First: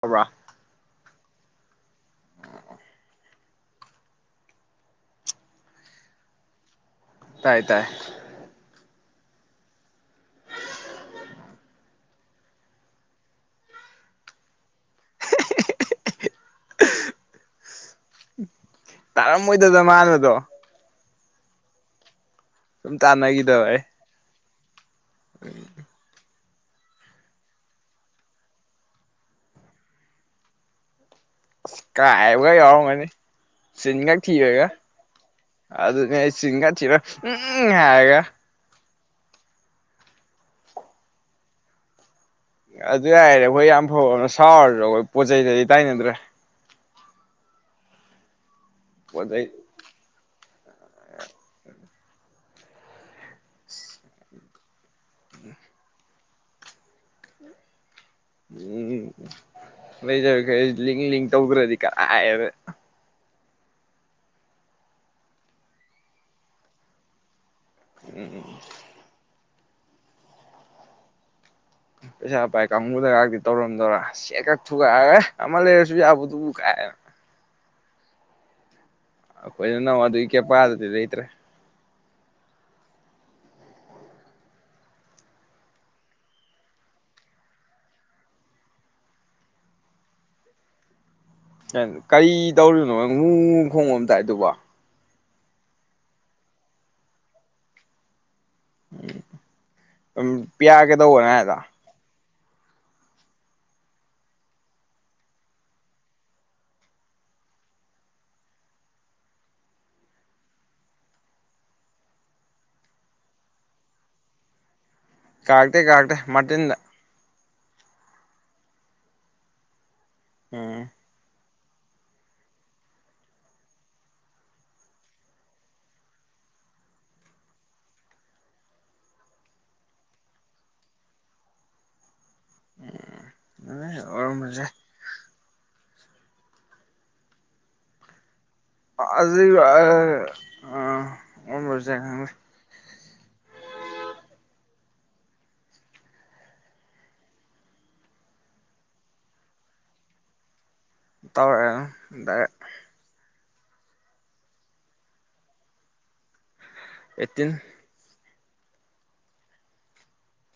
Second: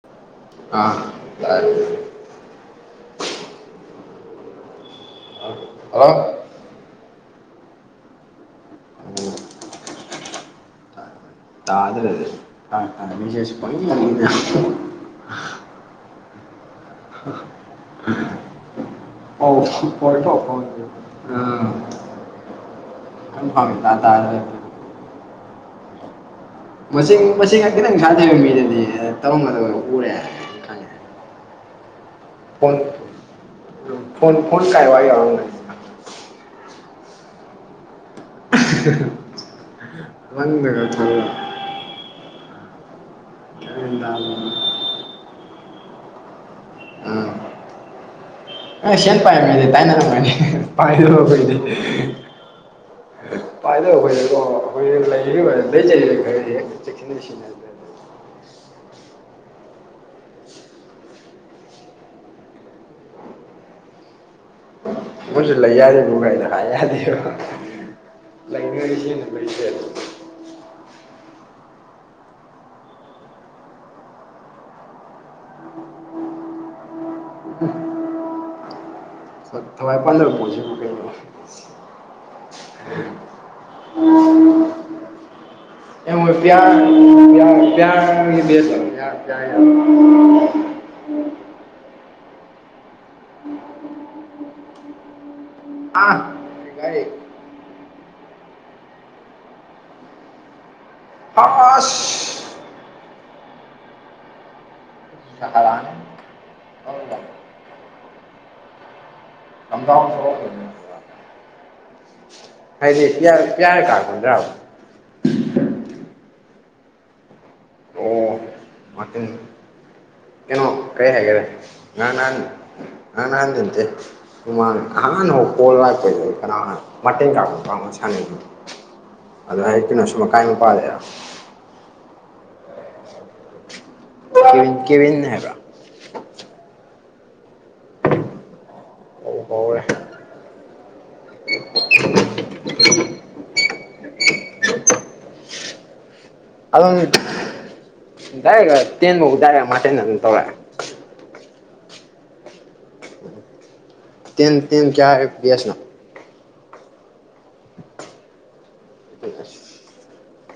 ꯈꯕ꯭ꯔꯥ ꯑꯥ ꯍꯂꯣ ꯇꯥꯏ ꯇꯥꯏ ꯇꯥ ꯑꯗꯨ ꯑꯗꯨ ꯑꯦ ꯄꯗ ꯑꯥꯎ ꯇꯥꯔꯝꯃꯣꯏꯗꯗ ꯁꯨꯔ ꯇ ꯃꯥꯅꯗꯣ ꯐ ꯁꯨꯝ ꯑꯝ ꯇꯥꯟꯅꯈꯤꯗꯕ ꯐꯥꯎ ꯑꯩ ꯇꯔ ꯃꯁꯤꯡ ꯃꯁꯤꯡ ꯈꯤꯇꯪ ꯈꯥꯗꯩꯕ ꯃꯤꯗꯗꯤ ꯇꯧꯔꯝꯒꯗꯕꯗ ꯎꯔꯦ ꯈꯪꯉꯦ ꯀ ꯐꯣꯟ ꯌꯥꯎꯎ ꯃꯅꯤ ꯁꯤꯉ ꯐꯣꯟ ꯐꯣꯟ ꯊꯒ ꯀꯥꯏ ꯋꯥꯏ ꯌꯥꯎꯔꯝꯒꯅꯤ ꯑꯗꯨ ꯑꯗꯨꯅꯦ ꯁꯤꯒꯥ ꯊꯤꯔ ꯎꯝ ꯍꯥꯏꯒ ꯪꯗꯒ ꯊ ꯑꯗꯨ ꯌꯥꯔꯦ ꯑꯩꯈꯣꯏ ꯌꯥꯝ ꯒ꯭ꯌꯥꯟ ꯐꯕꯅ ꯇꯥꯗꯦ ꯁꯥꯎꯔꯁꯨ ꯑꯩꯈꯣꯏ ꯄꯣꯠ ꯆꯩꯗꯗꯤ ꯇꯥꯏꯅꯗ꯭ꯔꯦ ꯑ ꯑ ꯁꯦꯟ ꯄꯣꯠ ꯆꯩ ꯄꯥꯏꯔꯝꯃꯦꯗꯤ ꯇꯥꯏꯅꯔꯝꯝꯕꯅꯦ ꯄꯥꯏꯔꯨꯕꯩꯗꯤ ꯄꯥꯏꯗ ꯑꯩꯈꯣꯏꯀꯣ ꯑꯩꯈꯣꯏ ꯂꯩꯔ ꯈꯔꯗꯤ ꯍ ꯆꯦꯛꯁꯤꯟꯅꯁꯤꯟꯅ ꯎꯝ ꯂꯩꯖꯔꯈ ꯂꯤꯡ ꯂ ꯇꯧꯈ꯭ꯔꯗꯤ ꯀꯔꯥꯏꯌꯦꯕ ꯃꯣꯏꯁꯨ ꯂꯩ ꯌꯥꯗꯦꯕꯨ ꯀꯩꯅ ꯍꯥꯏ ꯌꯥꯗꯦꯔꯣ ꯎꯝ ꯂꯩꯅꯉꯒꯤꯁꯤꯟꯅ ꯂꯩꯁꯦ ꯄꯩꯁꯥ ꯄꯥꯏ ꯀꯥꯡꯕꯨꯗꯒꯥꯛꯇꯤ ꯇꯧꯔꯝꯗꯧꯔꯥ ꯁꯤꯀꯥ ꯊꯨ ꯑꯃ ꯂꯩꯁꯨ ꯑꯕꯗꯨꯕꯨ ꯀꯥꯏ ꯑꯩꯈꯣꯏꯅ ꯊꯥꯏ ꯅꯪ ꯑꯗꯨꯒꯤ ꯄꯟꯔ ꯄꯨꯁꯤꯦ ꯀꯦꯄꯥꯗꯨꯗꯤ ꯔꯨꯄꯤꯅ ꯂꯩꯇ꯭ꯔꯦ ꯎ [inaudible] ꯄꯄꯌꯥꯦꯁꯄ ꯀꯔꯤ ꯇꯧꯔꯤꯅꯣ ꯉꯨ ꯈꯣꯡꯕꯝꯇꯥꯏ ꯑꯗꯨꯕ ꯑꯥ ꯀꯔꯦ ꯎꯝ ꯄꯤꯌꯥ ꯀꯗꯧꯕꯅꯦ ꯑꯁ ꯆꯀ ꯑꯗ [unintelligible] ꯍꯥꯏꯗꯤ ꯄꯤꯌꯥꯔ ꯄꯤꯌꯥꯔ ꯀꯥꯔꯛ ꯀꯥꯥꯔꯛꯇꯦ ꯀꯥꯥꯔꯛꯇꯦ ꯃꯇꯤꯟꯗ ꯑꯣ ꯎꯝ ꯀꯦ ꯍꯥꯏꯒꯔꯦ ꯅꯥ ꯅꯥꯟ ꯅꯪꯅ ꯍꯥꯟ ꯗꯦꯗꯦ [unintelligible] ꯀꯅꯥꯅꯣ ꯃꯇꯦꯡ ꯀꯥꯞ ꯀꯥꯞ ꯁꯥꯟꯅꯩ ꯑꯗꯣ ꯍꯩꯛꯇꯨꯅ ꯁꯨꯝ ꯑꯀꯥꯏ ꯄꯥꯔꯑꯦ ꯎ ꯑ ꯀꯦꯋꯤꯟ ꯀꯦꯋꯤꯟ ꯍꯥꯏꯕꯔꯥ ꯀꯧ ꯀꯧꯔꯦ [unintelligible] [unintelligible] ꯇꯧꯔꯛꯑꯦ ꯗꯥꯏꯔꯦꯛ ꯇꯦꯟ ꯇꯦꯟ ꯀꯌꯥꯒꯤ ꯕꯦꯁꯅꯣ ꯑꯦꯠꯇꯤꯟ ꯑꯁ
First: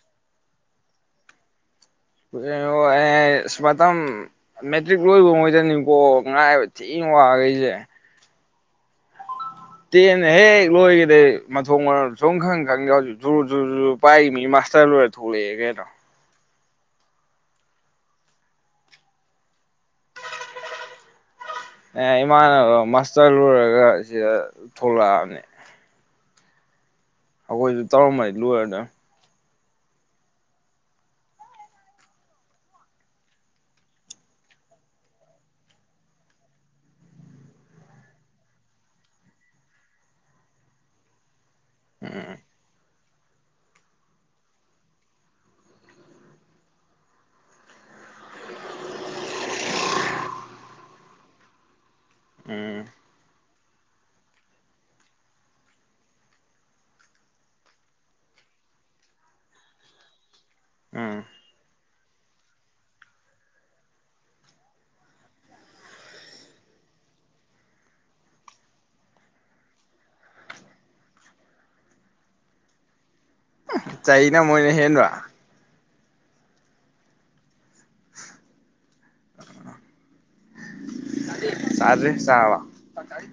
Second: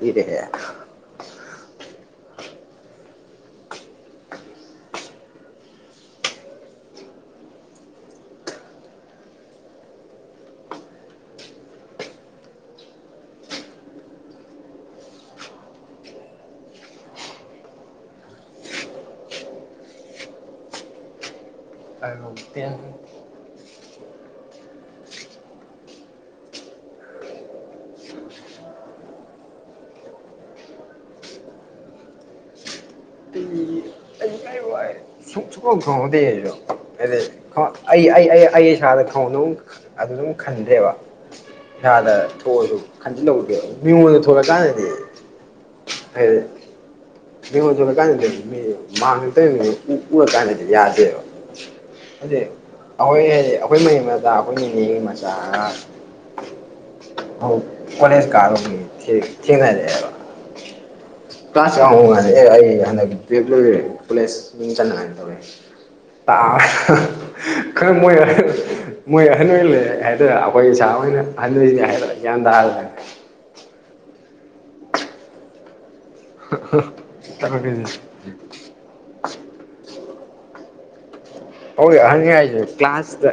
ꯂꯤꯔꯦꯍꯦ ꯏꯁ ꯃꯇꯝ ꯃꯦꯇ꯭ꯔꯤꯛ ꯂꯣꯏꯕꯉꯩꯗꯅꯤꯀꯣ ꯉꯥꯏꯕ ꯊꯤꯅ ꯋꯥꯈꯔꯤꯁꯦ ꯇꯦꯟꯅ ꯍꯦꯛ ꯂꯣꯏꯈꯤꯗꯩ ꯃꯊꯣꯡ ꯃꯔꯝ ꯁꯨꯝꯈꯪ ꯈꯪꯗꯦ ꯍꯧꯖꯤꯀ ꯖꯔꯨ ꯖꯔꯨ ꯄꯥꯏ ꯃꯤ ꯃꯥꯁꯇꯔ ꯂꯣꯏꯔ ꯊꯣꯛꯂꯛꯑꯦ ꯀꯩꯅꯣ ꯑꯦ ꯇꯦꯟ ꯏꯃꯥꯟꯅꯕ ꯃꯥꯁꯇꯔ ꯂꯣꯏꯔꯒ ꯁꯤꯗ ꯊꯣꯛꯂꯛꯑꯕꯅꯤ ꯑꯩꯈꯣꯏꯁꯨ ꯇꯔꯝꯃꯖꯤ ꯂꯣꯏꯔꯗꯧꯅꯦ ꯎꯝ ꯑꯩ ꯀꯥꯏ ꯋꯥꯏ ꯁꯪꯡꯈꯪ ꯈꯪꯍꯧꯗꯦ ꯑꯩꯁꯨ ꯍꯥꯏꯗꯤ ꯑꯩ ꯑꯩ ꯑꯩ ꯏꯁꯥꯗ ꯈꯪꯎꯗ ꯑꯗꯨ ꯗꯨꯝ ꯈꯟꯗ꯭ꯔꯦꯕ ꯏꯁꯥꯗ ꯎꯝ ꯊꯣꯛꯑꯁꯨ ꯈꯟꯖꯤꯜꯍꯧꯕ ꯃꯤꯉꯣꯟꯗ ꯊꯣꯛꯂꯀꯥꯟꯗꯗꯤ ꯃꯤꯉꯣꯟꯗ ꯊꯣꯛꯂꯛꯀꯥꯟꯗꯗꯤ ꯃꯤ ꯃꯥꯥꯡꯗ ꯇꯧꯔꯤꯅꯤ ꯎꯔ ꯀꯥꯟꯗꯗꯤ ꯌꯥꯗꯦꯕ ꯍꯥꯏꯗꯤ ꯎꯝ ꯑꯩꯈꯣꯏ ꯍꯥꯏꯗꯤ ꯑꯩꯈꯣꯏ ꯃꯌꯥꯝ ꯂꯥꯛ ꯑꯩꯈꯣꯏ ꯅꯦꯒꯤ ꯃꯆꯥ ꯑꯃ ꯍ ꯀꯣꯂꯦꯁ ꯀꯥꯔꯨꯕꯩ ꯊꯦꯡꯟ ꯔꯛꯑꯦꯕ ꯎꯝ ꯀ꯭ꯂꯥꯁ ꯌꯥꯡꯉꯥꯏꯗ ꯑꯦ ꯑꯩ ꯍꯟꯗꯛ ꯇꯨꯌꯦꯂ꯭ꯐ ꯂꯣꯏꯈ꯭ꯔꯦ ꯀꯣꯂꯦꯖ ꯃꯤꯡ ꯆꯟꯅꯉꯥꯏꯅ ꯇꯧꯋꯦ ꯇꯥ ꯈꯔ ꯃꯣꯏ ꯌꯥꯔꯦ ꯃꯣꯏ ꯑꯍꯟ ꯑꯣꯏ ꯂꯩ ꯍꯥꯏꯗꯔ ꯑꯩꯈꯣꯏ ꯏꯁꯥ ꯑꯣꯏꯅ ꯑꯍꯟꯣꯏꯅꯦ ꯍꯥꯏꯗꯣꯔꯥ ꯒ꯭ꯌꯥꯟ ꯇꯥꯗꯔꯦ ꯆꯍꯤꯅ ꯃꯣꯏꯅ ꯍꯦꯟꯕ ꯑꯗꯨꯅꯤꯅꯦ [unintelligible] ꯑꯩ ꯆꯥꯗ꯭ꯔꯤ ꯑꯍꯟꯅꯤ ꯆꯥꯕ ꯍꯥꯏꯁꯦ ꯀ꯭ꯂꯥꯁꯇ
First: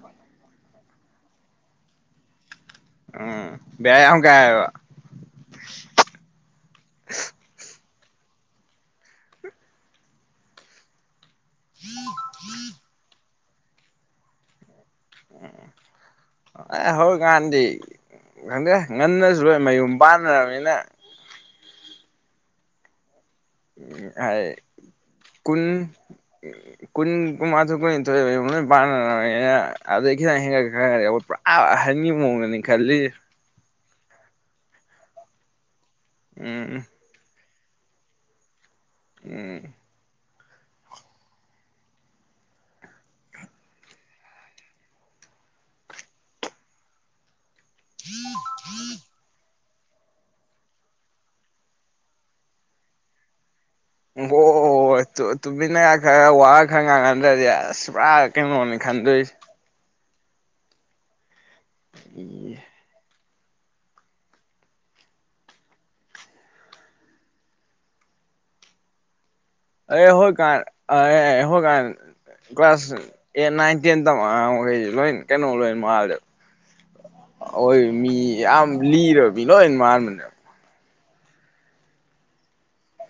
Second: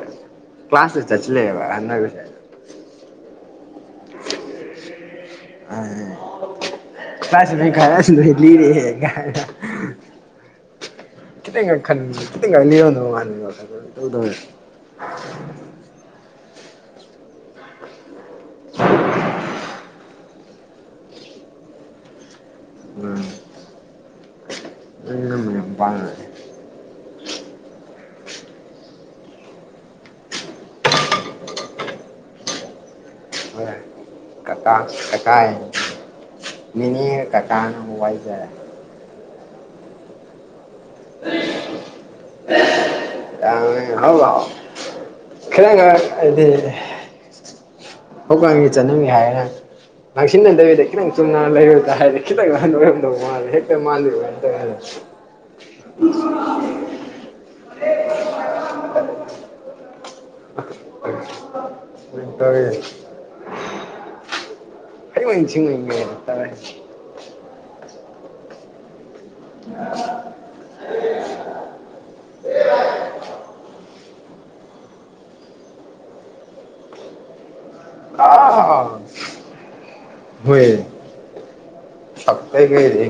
ꯀ꯭ꯂꯥꯁꯇ ꯆꯠꯁꯤꯜꯂꯛꯑꯦꯕ ꯑꯍꯟ ꯑꯣꯏꯕꯁꯦ ꯎꯝ ꯕꯦꯔꯥ ꯌꯥꯝ ꯀꯥꯏꯕ ꯑ ꯀꯂꯥꯁ ꯏꯂꯥꯕꯦꯟ ꯀꯥꯔꯒ ꯈꯔ ꯂꯤꯔꯦ ꯀꯥꯅ ꯈꯤꯇꯪꯒ ꯈꯟ [unintelligible] ꯎ ꯑꯦ ꯍꯧꯖꯤꯀꯥꯟꯗꯤ ꯈꯪꯗꯦ ꯉꯟꯅꯁꯨꯔꯣꯏ ꯃꯌꯨꯝ ꯄꯥꯟꯅꯔꯕꯅꯤꯅ ꯎꯝ ꯎꯝ ꯍꯥꯏ ꯅꯪꯅ ꯀꯟ ꯃꯌꯥꯝ ꯄꯥꯡꯉꯦ ꯀꯨꯟ ꯀꯨꯟꯃꯥꯊꯣꯏ ꯀꯨꯟꯅꯤꯊꯣꯏ ꯂꯣꯏ ꯄꯥꯟꯅꯔ ꯑꯗꯨꯗꯩ ꯈꯤꯇꯪ ꯍꯦꯟꯒꯠꯒ ꯈꯔ ꯈꯔꯒꯠꯄ꯭ꯔꯥ ꯑꯥ ꯑꯍꯟꯒꯤ ꯃꯑꯣꯡꯗꯅꯤ ꯈꯜꯂꯤ ꯑ ꯀꯀꯥ ꯀꯀꯥꯏ ꯎꯝ ꯃꯤꯅꯤ ꯀꯀꯥ ꯎ ꯋꯥꯏꯖ ꯎꯝ [unintelligible] ꯑ ꯍ ꯀꯩꯅꯉ ꯑꯗꯨꯗꯤ ꯍꯧꯛꯀꯒꯤ ꯆꯠꯅꯝꯒꯦ ꯍꯥꯏꯒ ꯉꯛꯁꯤꯟꯅ ꯅꯗꯕꯤꯗ ꯈꯤꯇꯪ ꯆꯨꯝꯅ ꯂꯩꯔꯣꯏꯗ ꯍꯥꯏꯗꯤ ꯈꯤꯪꯍꯥꯟ ꯑꯣꯏꯔꯝꯗꯧ ꯃꯥꯜꯂꯦ ꯍꯦꯛ ꯑꯣ ꯇꯨꯅꯦ ꯈꯔ ꯋꯥ ꯈꯪꯉ ꯉꯗꯗꯤ ꯑ ꯄꯨꯔꯥ ꯀꯩꯅꯣꯅꯤ ꯈꯟꯗꯣꯏꯁꯦ ꯃꯤ ꯇꯔꯦ ꯀꯔꯤ ꯃꯁꯤ ꯃ ꯇꯥꯏ ꯑꯦ ꯍꯣꯏ ꯀꯥꯟ ꯍꯣꯏ ꯀꯥꯟ ꯀ꯭ꯂꯥꯁ ꯑꯦꯠ ꯅꯥꯏꯟ ꯇꯦꯟ ꯇ ꯃꯈꯈꯩ ꯂꯣꯏ ꯀꯩꯅꯣ ꯂꯣꯏꯅ ꯃꯥꯜꯗꯦꯕ ꯍꯣꯏ ꯃꯤ ꯌꯥꯝ ꯂꯤꯔꯕꯅꯤ ꯅꯣꯏ ꯃꯥꯟꯕꯅꯦ ꯍꯌꯦ ꯐꯥꯛꯇꯦ ꯀꯦ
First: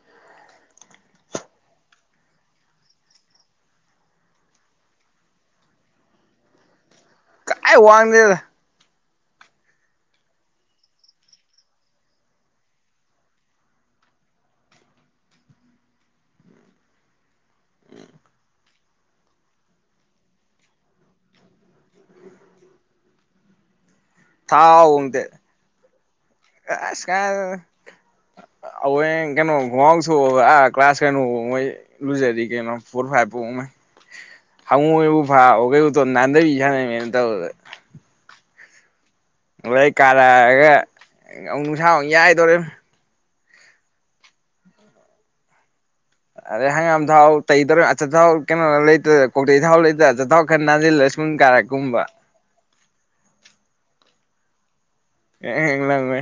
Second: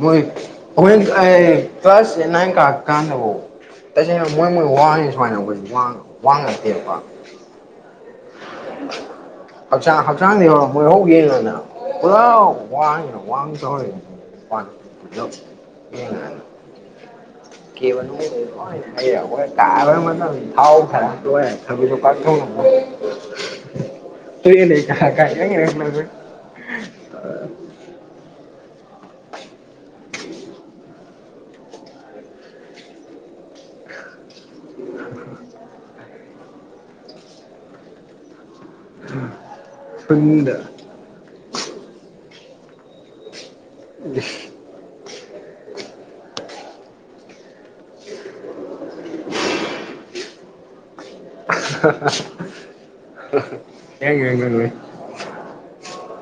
ꯃꯣꯏꯣꯏ ꯀ꯭ꯂ꯭ꯂꯁ ꯀꯥ ꯀꯥꯟꯅꯕ ꯇꯁꯦꯡꯅ ꯃꯣꯏ ꯃꯣꯏ ꯋꯥꯡꯉ ꯁꯨꯃꯥꯏꯅ ꯑꯩꯈꯣꯏ ꯋꯥꯉꯠꯇꯦꯕꯀꯣ ꯀꯥꯏ ꯋꯥꯡꯗꯦꯗ ꯍꯛꯆꯥꯡ ꯍꯛꯆꯥꯡꯅꯤ ꯃꯣꯏ ꯍꯧ ꯌꯦꯉꯣꯅꯦ ꯄꯨꯔꯥ ꯋꯥꯅ ꯋꯥꯡꯊ ꯀ ꯋꯥ ꯣꯏ ꯇꯔ ꯃ ꯊꯥꯎ ꯈꯔ ꯊꯔ ꯀꯥꯊꯧ ꯊꯥꯎ ꯍꯟꯗ ꯏꯔꯪ ꯂꯪꯉꯣꯏ ꯑꯁ ꯀꯥꯏ ꯑ ꯀꯩꯅꯣ ꯎꯁ ꯥ ꯀ꯭ꯂꯥꯁ ꯀꯩꯅꯣ ꯐꯥꯎ ꯃꯩ ꯂꯨꯖꯔꯤ ꯀꯩꯅꯣ ꯐꯣꯔ ꯐꯥꯏꯚ ꯐꯥꯎꯉꯩ ꯍꯥꯎ ꯍꯨ ꯏ ꯐꯥꯎ ꯀ ꯅꯅꯥꯗꯕꯤ ꯌꯥ ꯃ ꯇꯧ ꯎꯝ ꯅꯣꯔꯣꯏ ꯀꯥꯂꯛꯑꯒꯛ ꯅꯨꯡꯁꯥꯐꯨ ꯌꯥꯏꯗꯧꯣꯔꯦ ꯁ ꯑꯔꯦ ꯍꯪꯒꯥꯝ ꯊꯥꯎ ꯇꯩꯗꯧꯔ ꯑꯆꯥꯊꯥꯎ ꯀꯩꯅꯣ ꯂꯩꯇ꯭ꯔ ꯀꯣꯆꯩ ꯊꯥꯎ ꯂꯩꯇ꯭ꯔ ꯑꯆꯥꯊꯥꯎ ꯈꯔ ꯅꯥꯁꯤꯜꯂꯁꯤ ꯌꯦꯡ ꯌꯦꯉ ꯂꯩ ꯑꯦꯃꯦ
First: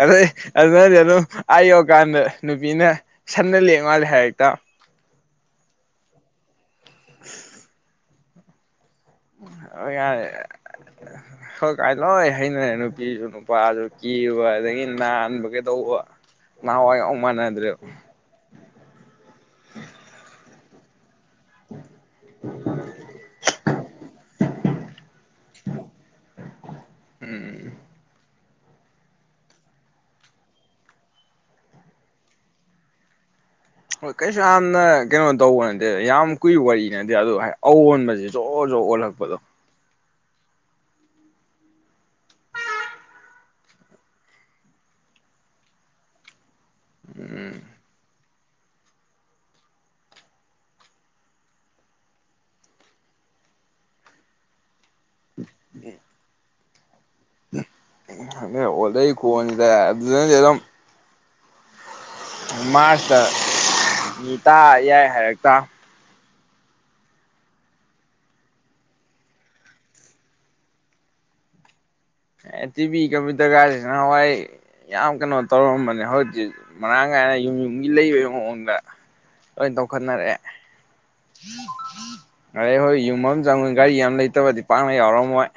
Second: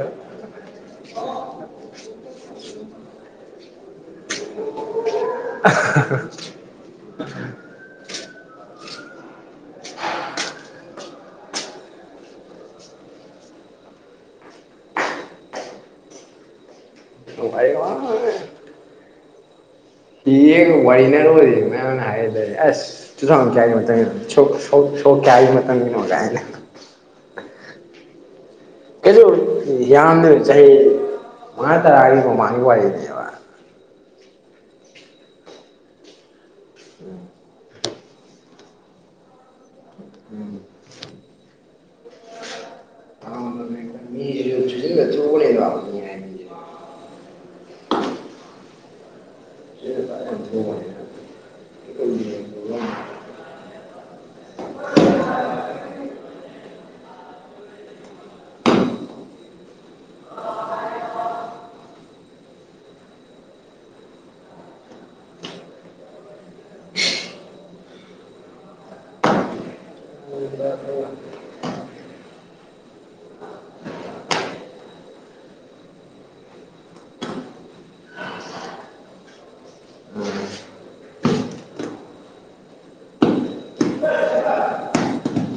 ꯑ ꯑꯗꯨꯅꯗꯤ ꯑꯗꯨꯝ ꯑ ꯌꯧꯀꯥꯟꯗ ꯅꯨꯄꯤꯅ ꯁꯟꯅ ꯂꯦꯛ ꯃꯥꯜꯂꯦ ꯍꯥꯏꯔꯦꯛꯇ [inaudible] ꯌꯥꯔꯦ ꯈꯔ ꯀꯥꯏ ꯂꯣꯏ ꯍꯩꯅꯔꯦ ꯅꯨꯄꯤꯁꯨ ꯅꯨꯄꯥꯁꯨ ꯀꯤꯕ ꯑꯗꯒꯤ ꯅꯥꯟꯕ ꯀꯩꯗꯧꯕ ꯅꯅꯥ ꯃꯅꯤꯗ꯭ꯦ ꯌꯦꯡ ꯋꯥꯔꯤꯅꯔꯨꯔꯤ ꯃꯌꯥꯝꯅ ꯍꯥꯏꯔꯗꯗꯤ ꯑꯁ ꯇꯨ ꯊꯥꯎꯖꯟ ꯀꯌꯥꯒꯤ ꯃꯇꯨꯡꯗ ꯁ ꯁꯣ ꯁꯣ ꯀꯌꯥꯒꯤ ꯃꯇꯝꯅꯤ ꯏꯅꯣ ꯑꯣꯖ ꯍꯥꯏꯅ ꯎꯝ ꯀꯩꯁꯨ ꯌꯥꯝꯗ꯭ꯔꯕ ꯆꯍꯤ ꯃꯉꯥ ꯇꯔꯥꯒꯤ ꯃꯃꯥꯡꯒꯤ ꯋꯥꯔꯤꯅꯦꯕ ꯍꯣꯏ ꯀꯩꯁꯨ ꯌꯥꯝꯅ ꯀꯩꯅꯣ ꯇꯧꯕ ꯅꯠꯇꯦ ꯌꯥꯝ ꯀꯨꯏ ꯋꯥꯔꯤ ꯅꯠꯇꯦ ꯑꯗꯣ ꯑꯑꯣꯟꯕꯁꯦ ꯖꯣꯔ ꯖꯣ ꯑꯣꯜꯂꯛꯄꯗꯣ ꯎꯝ ꯃꯤ ꯎꯝ ꯆꯨꯁꯤꯟꯕ ꯐꯖꯅ ꯊꯨꯕꯅꯦꯕ ꯎ ꯑ ꯑꯣꯗ ꯀꯅꯤꯗ ꯑꯗꯨ ꯃꯥꯔꯁꯇ ꯇꯥ ꯌꯥꯏ ꯍꯥꯏꯔꯛꯇ [inaudible] ꯑꯦꯠꯇ ꯀꯃꯤꯗꯔꯒꯒꯥꯔꯦꯅ ꯍꯋꯥꯏ ꯌꯥꯝ ꯀꯩꯅꯣ ꯇꯧꯔꯝꯕꯅꯦ ꯍꯧꯖꯤꯛꯛꯇꯛ ꯃꯔꯥꯡ ꯀꯥꯏꯅ ꯌꯨꯝ ꯌꯨꯝꯒꯤ ꯂꯩꯕꯩ ꯃꯑꯣꯡꯗ ꯂꯣꯏ ꯇꯧꯈꯠꯅꯔꯛꯑꯦ ꯑꯔꯦ ꯍꯣꯏ ꯌꯨꯝ ꯑꯃ ꯆꯪꯉ ꯒꯥꯔꯤ ꯑꯃ ꯂꯩꯇꯕꯗꯤ ꯄꯥꯛꯅ ꯌꯥꯎꯔꯝꯃꯣꯏ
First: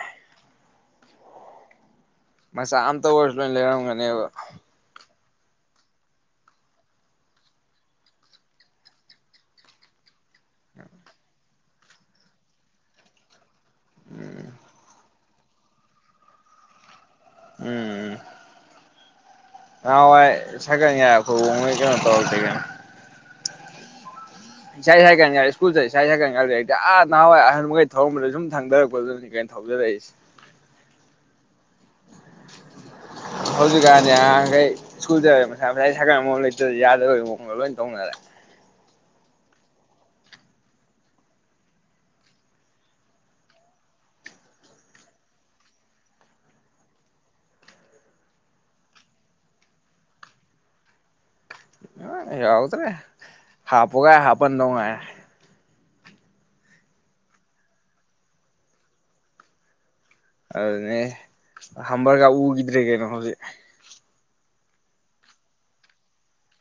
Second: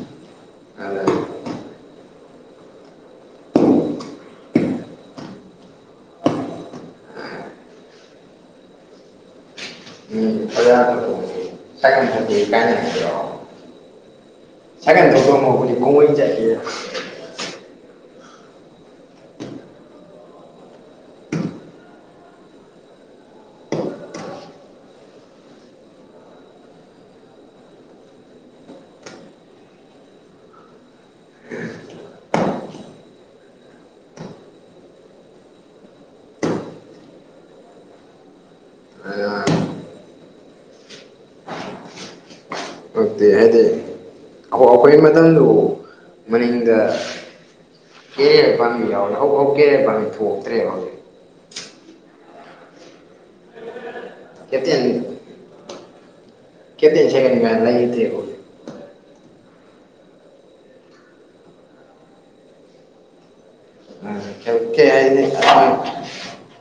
ꯑꯗ ꯃꯆꯥ ꯑꯝꯇ ꯑꯣꯏꯔꯁꯨ ꯂꯣꯏ ꯂꯩꯔꯒꯅꯤꯕ ꯎꯝ ꯐꯖꯥ꯭ꯔ ꯊꯣꯛꯑꯨꯁꯤ ꯁꯥꯏꯀꯜ ꯊꯣꯛꯁꯤ ꯇꯥꯟꯅꯔꯛꯀꯦꯔꯣ ꯎꯝ ꯁꯥꯏꯀꯜ ꯊꯧꯗꯧ ꯃꯍꯨꯠꯇꯤ ꯈꯣꯡꯅ ꯑꯣꯏꯅ ꯆꯠꯂꯁ ꯎꯝ ꯎꯝ꯬꯬꯬ ꯅꯍꯥꯟꯋꯥꯏ ꯁꯥꯏꯀꯜ ꯒꯥꯏ ꯑꯩꯈꯣꯏꯍꯣꯡꯃꯩ ꯀꯩꯅꯣ ꯇꯧꯔꯛꯇꯦ ꯀꯩꯅꯣ ꯏꯁꯥꯏ ꯁꯥꯏꯛꯜ ꯒꯥꯏ ꯁꯀꯨꯜꯗ ꯏꯁꯥꯏ ꯁꯥꯏꯛꯜ ꯒꯥ ꯂꯩꯔꯛꯇꯦ ꯑꯥ ꯅꯍꯥꯟꯋꯥꯏ ꯑꯍꯟꯃꯈꯩ ꯊꯔꯝꯕꯗꯨ ꯁꯨꯝ ꯊꯥꯡꯊꯔꯛꯄꯗꯨꯅꯤ ꯀꯩꯅꯣ ꯊꯧ ꯍꯧꯖꯗꯁ ꯎꯝ ꯍꯧꯖꯤꯛꯀꯥꯟꯁꯦ ꯑꯉꯥꯡ ꯃꯈꯩ ꯁ꯭ꯀꯨꯜꯗ ꯃꯁꯥ ꯃꯁꯥꯒꯤ ꯁꯥꯏꯀꯜ ꯑꯃꯥꯃꯨꯝ ꯂꯩꯇꯔ꯭ꯗꯤ ꯌꯥꯗꯕ ꯃꯑꯣꯡꯗ ꯂꯣꯏꯅ ꯇꯧꯅꯔꯦ ꯑꯗꯨꯅ ꯇꯧꯔ꯭ꯛꯇꯦ ꯍꯥꯏꯗꯤ ꯑꯩꯈꯣꯏ ꯃꯇꯝꯗꯨꯐꯥꯎ ꯃꯅꯤꯡꯗ ꯀꯔꯤꯔ ꯄꯟꯕꯤ ꯌꯥꯑꯣꯔꯤꯕꯅꯦ ꯀꯥꯔꯤꯔ ꯄꯥꯟꯕꯤ ꯊꯣꯛꯇ꯭ꯔꯦꯕ ꯍꯧꯖꯤꯛ꯫ ꯍꯥ ꯌꯥꯎꯗ꯭ꯔꯦ ꯍꯥꯄꯣꯒ ꯍꯥꯄꯟꯗꯧ ꯉꯥꯏꯔꯦ ꯀꯞꯇꯦꯏꯟ ꯁꯦꯡꯍꯟꯅꯤꯡꯉꯥꯏ ꯂꯩꯇꯔ꯭ꯦꯀꯣ ꯑꯗꯨꯅꯦ ꯍꯝꯕꯔꯒ ꯎꯈꯤꯗ꯭ꯔꯦ ꯀꯩꯅꯣ ꯍꯧꯖꯤꯛ ꯑ ꯍꯦꯟꯀꯦ ꯍꯥꯏꯗꯤ ꯑ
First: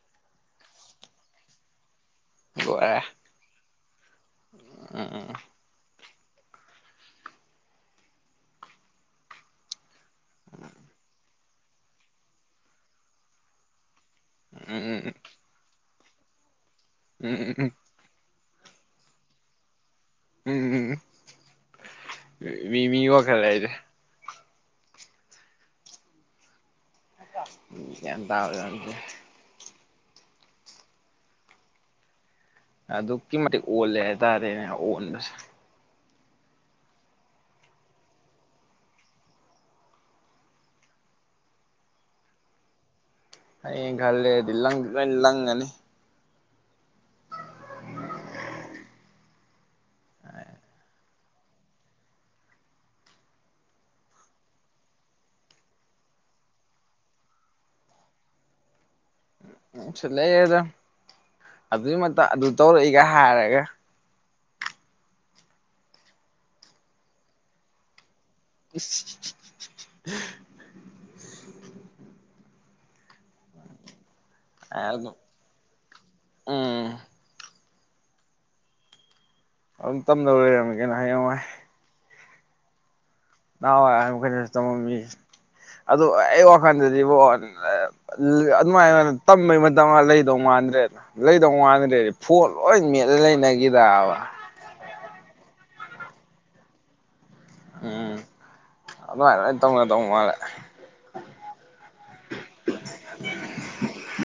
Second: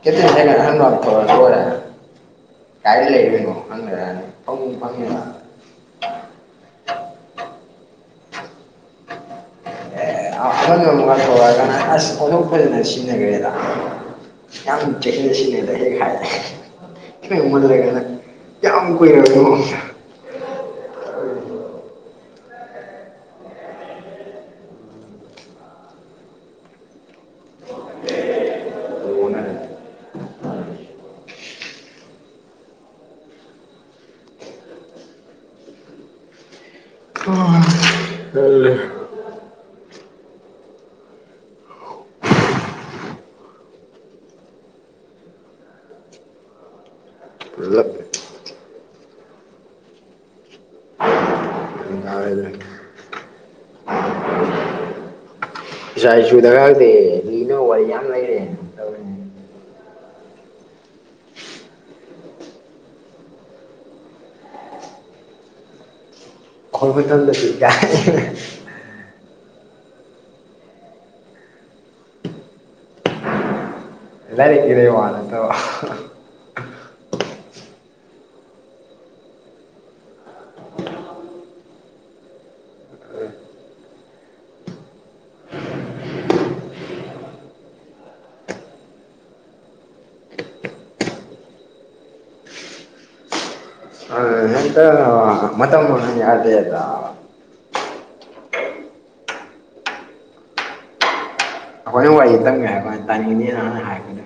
ꯀꯦꯛꯇꯦꯟ ꯁꯥꯏꯛꯜ ꯑꯍꯟꯕꯥ ꯑꯃꯥ ꯊꯧꯔꯗꯤ ꯂꯣꯏꯔꯦ ꯂꯣꯏꯔꯦ ꯀꯥꯏꯗꯩꯩ ꯂꯩꯔꯨꯏꯅꯣ ꯍꯪꯅꯔꯛꯑꯅꯤ꯫ ꯍꯦꯖꯤꯛꯐꯥꯎ ꯎꯝ ꯐꯪꯉꯤꯕꯥ ꯎꯝ ꯑꯩ ꯑꯃꯟꯕ ꯑꯃꯒꯥ ꯊꯧꯔꯛꯀꯥꯟ ꯑꯁ ꯑꯣꯟꯊꯣꯛ ꯐꯖꯅꯥ ꯁꯤꯖꯤꯅꯒꯔ꯭ꯦꯗ ꯌꯥꯝ ꯎꯝ ꯎꯝ ꯆꯦꯛꯁꯤꯟꯅ ꯁꯤꯖꯤꯟꯅꯒꯔꯦ ꯍꯦꯛ ꯍꯥꯏ ꯎꯝ ꯈꯤꯇꯪ ꯎꯝ ꯎꯝ ꯃꯟꯂꯒꯅꯥ ꯌꯥꯝ ꯀꯨꯏꯔꯕꯩ ꯃꯑꯣꯡꯗ ꯎꯝ ꯃꯤ ꯃꯤ ꯋꯥꯈꯜ ꯂꯩꯔꯦ ꯒꯌ꯭ꯥꯟ ꯇꯕꯥꯖꯠ ꯅꯠꯇꯦ ꯑꯗꯨ ꯑꯣꯟꯅꯔꯦ ꯑꯗꯨꯛꯀꯤ ꯃꯇꯤꯛ ꯑꯣꯜꯂꯦ ꯍꯥꯏꯇꯥꯔꯦꯅꯦ ꯑꯥꯑꯣꯟꯕꯁꯦ ꯑꯣ ꯇꯜꯂꯦ ꯍꯌꯦꯡ ꯈꯔ ꯂꯩꯔꯗꯤ ꯂꯪ ꯂꯣꯏ ꯂꯪꯉꯅꯤ ꯂꯨꯀ ꯗꯥꯏꯂꯨꯛ ꯑꯩꯁꯨ ꯗꯥꯀꯗꯦ ꯂꯤꯅꯕꯥ ꯋ꯭ꯔꯤ ꯌꯥꯝ ꯂꯩꯔꯦꯅꯦ ꯇꯧꯔꯤꯁꯤ꯫ ꯁꯨꯏꯠꯂꯩꯔꯗꯥ ꯑꯗꯨꯏ ꯃꯇꯥꯡ ꯑꯗꯨ ꯇꯧꯔꯛꯏꯒ ꯍꯥꯏꯔꯒ ꯑꯩꯈꯣꯌ ꯃꯇꯝꯗꯗꯤ ꯒꯥꯏꯅ ꯏꯁꯁꯤ ꯁꯤ ꯂꯥꯏꯔꯤꯀꯀꯤꯗꯩꯩ ꯋꯥ ꯑꯗꯨꯝ ꯅꯠꯇꯕ ꯎꯝ ꯑꯗꯨꯝ ꯇꯝꯗꯧ ꯂꯩꯔ꯭ꯃꯤ ꯀꯩꯅꯣ ꯍꯌꯦꯡꯋꯥꯏ ꯅꯍꯥꯟꯋꯥꯏ ꯑꯍꯟꯃꯥꯈꯩꯅꯁꯨ ꯇꯃꯥꯝꯃꯤꯁꯦ ꯑꯗꯨ ꯑꯩ ꯋꯥꯈꯜꯗꯗꯤꯕꯣ ꯑꯗꯨ ꯑꯗꯨꯃꯥꯏꯅꯅ ꯇꯝꯕꯩ ꯃꯇꯝꯒꯥ ꯂꯩꯗꯧ ꯃꯥꯟꯗ꯭ꯔꯦꯗꯅ ꯂꯩꯗꯧ ꯃꯥꯥꯟꯗ꯭ꯔꯦꯗꯤ ꯐꯣꯠ ꯂꯣꯏ ꯃꯦꯠꯂ ꯂꯩꯅꯈꯤꯗꯕ ꯂꯩꯏꯔ꯭ꯦꯅꯕ ꯃꯥꯇꯝ ꯃꯥꯡꯍꯨꯟ ꯌꯗꯦꯗ ꯎꯝ ꯑꯗꯨꯃꯥꯏ ꯂꯣꯏ ꯇꯧꯅꯗꯧ ꯃꯥꯜꯂꯦ ꯅꯪ ꯋꯥꯔꯤ ꯇꯨꯝꯒꯦ ꯍꯥꯏꯕꯥꯀꯟꯗ ꯇꯥꯅꯤꯡꯉꯅꯤꯅ ꯍꯥꯟꯅ ꯍꯥꯏꯒꯔꯦ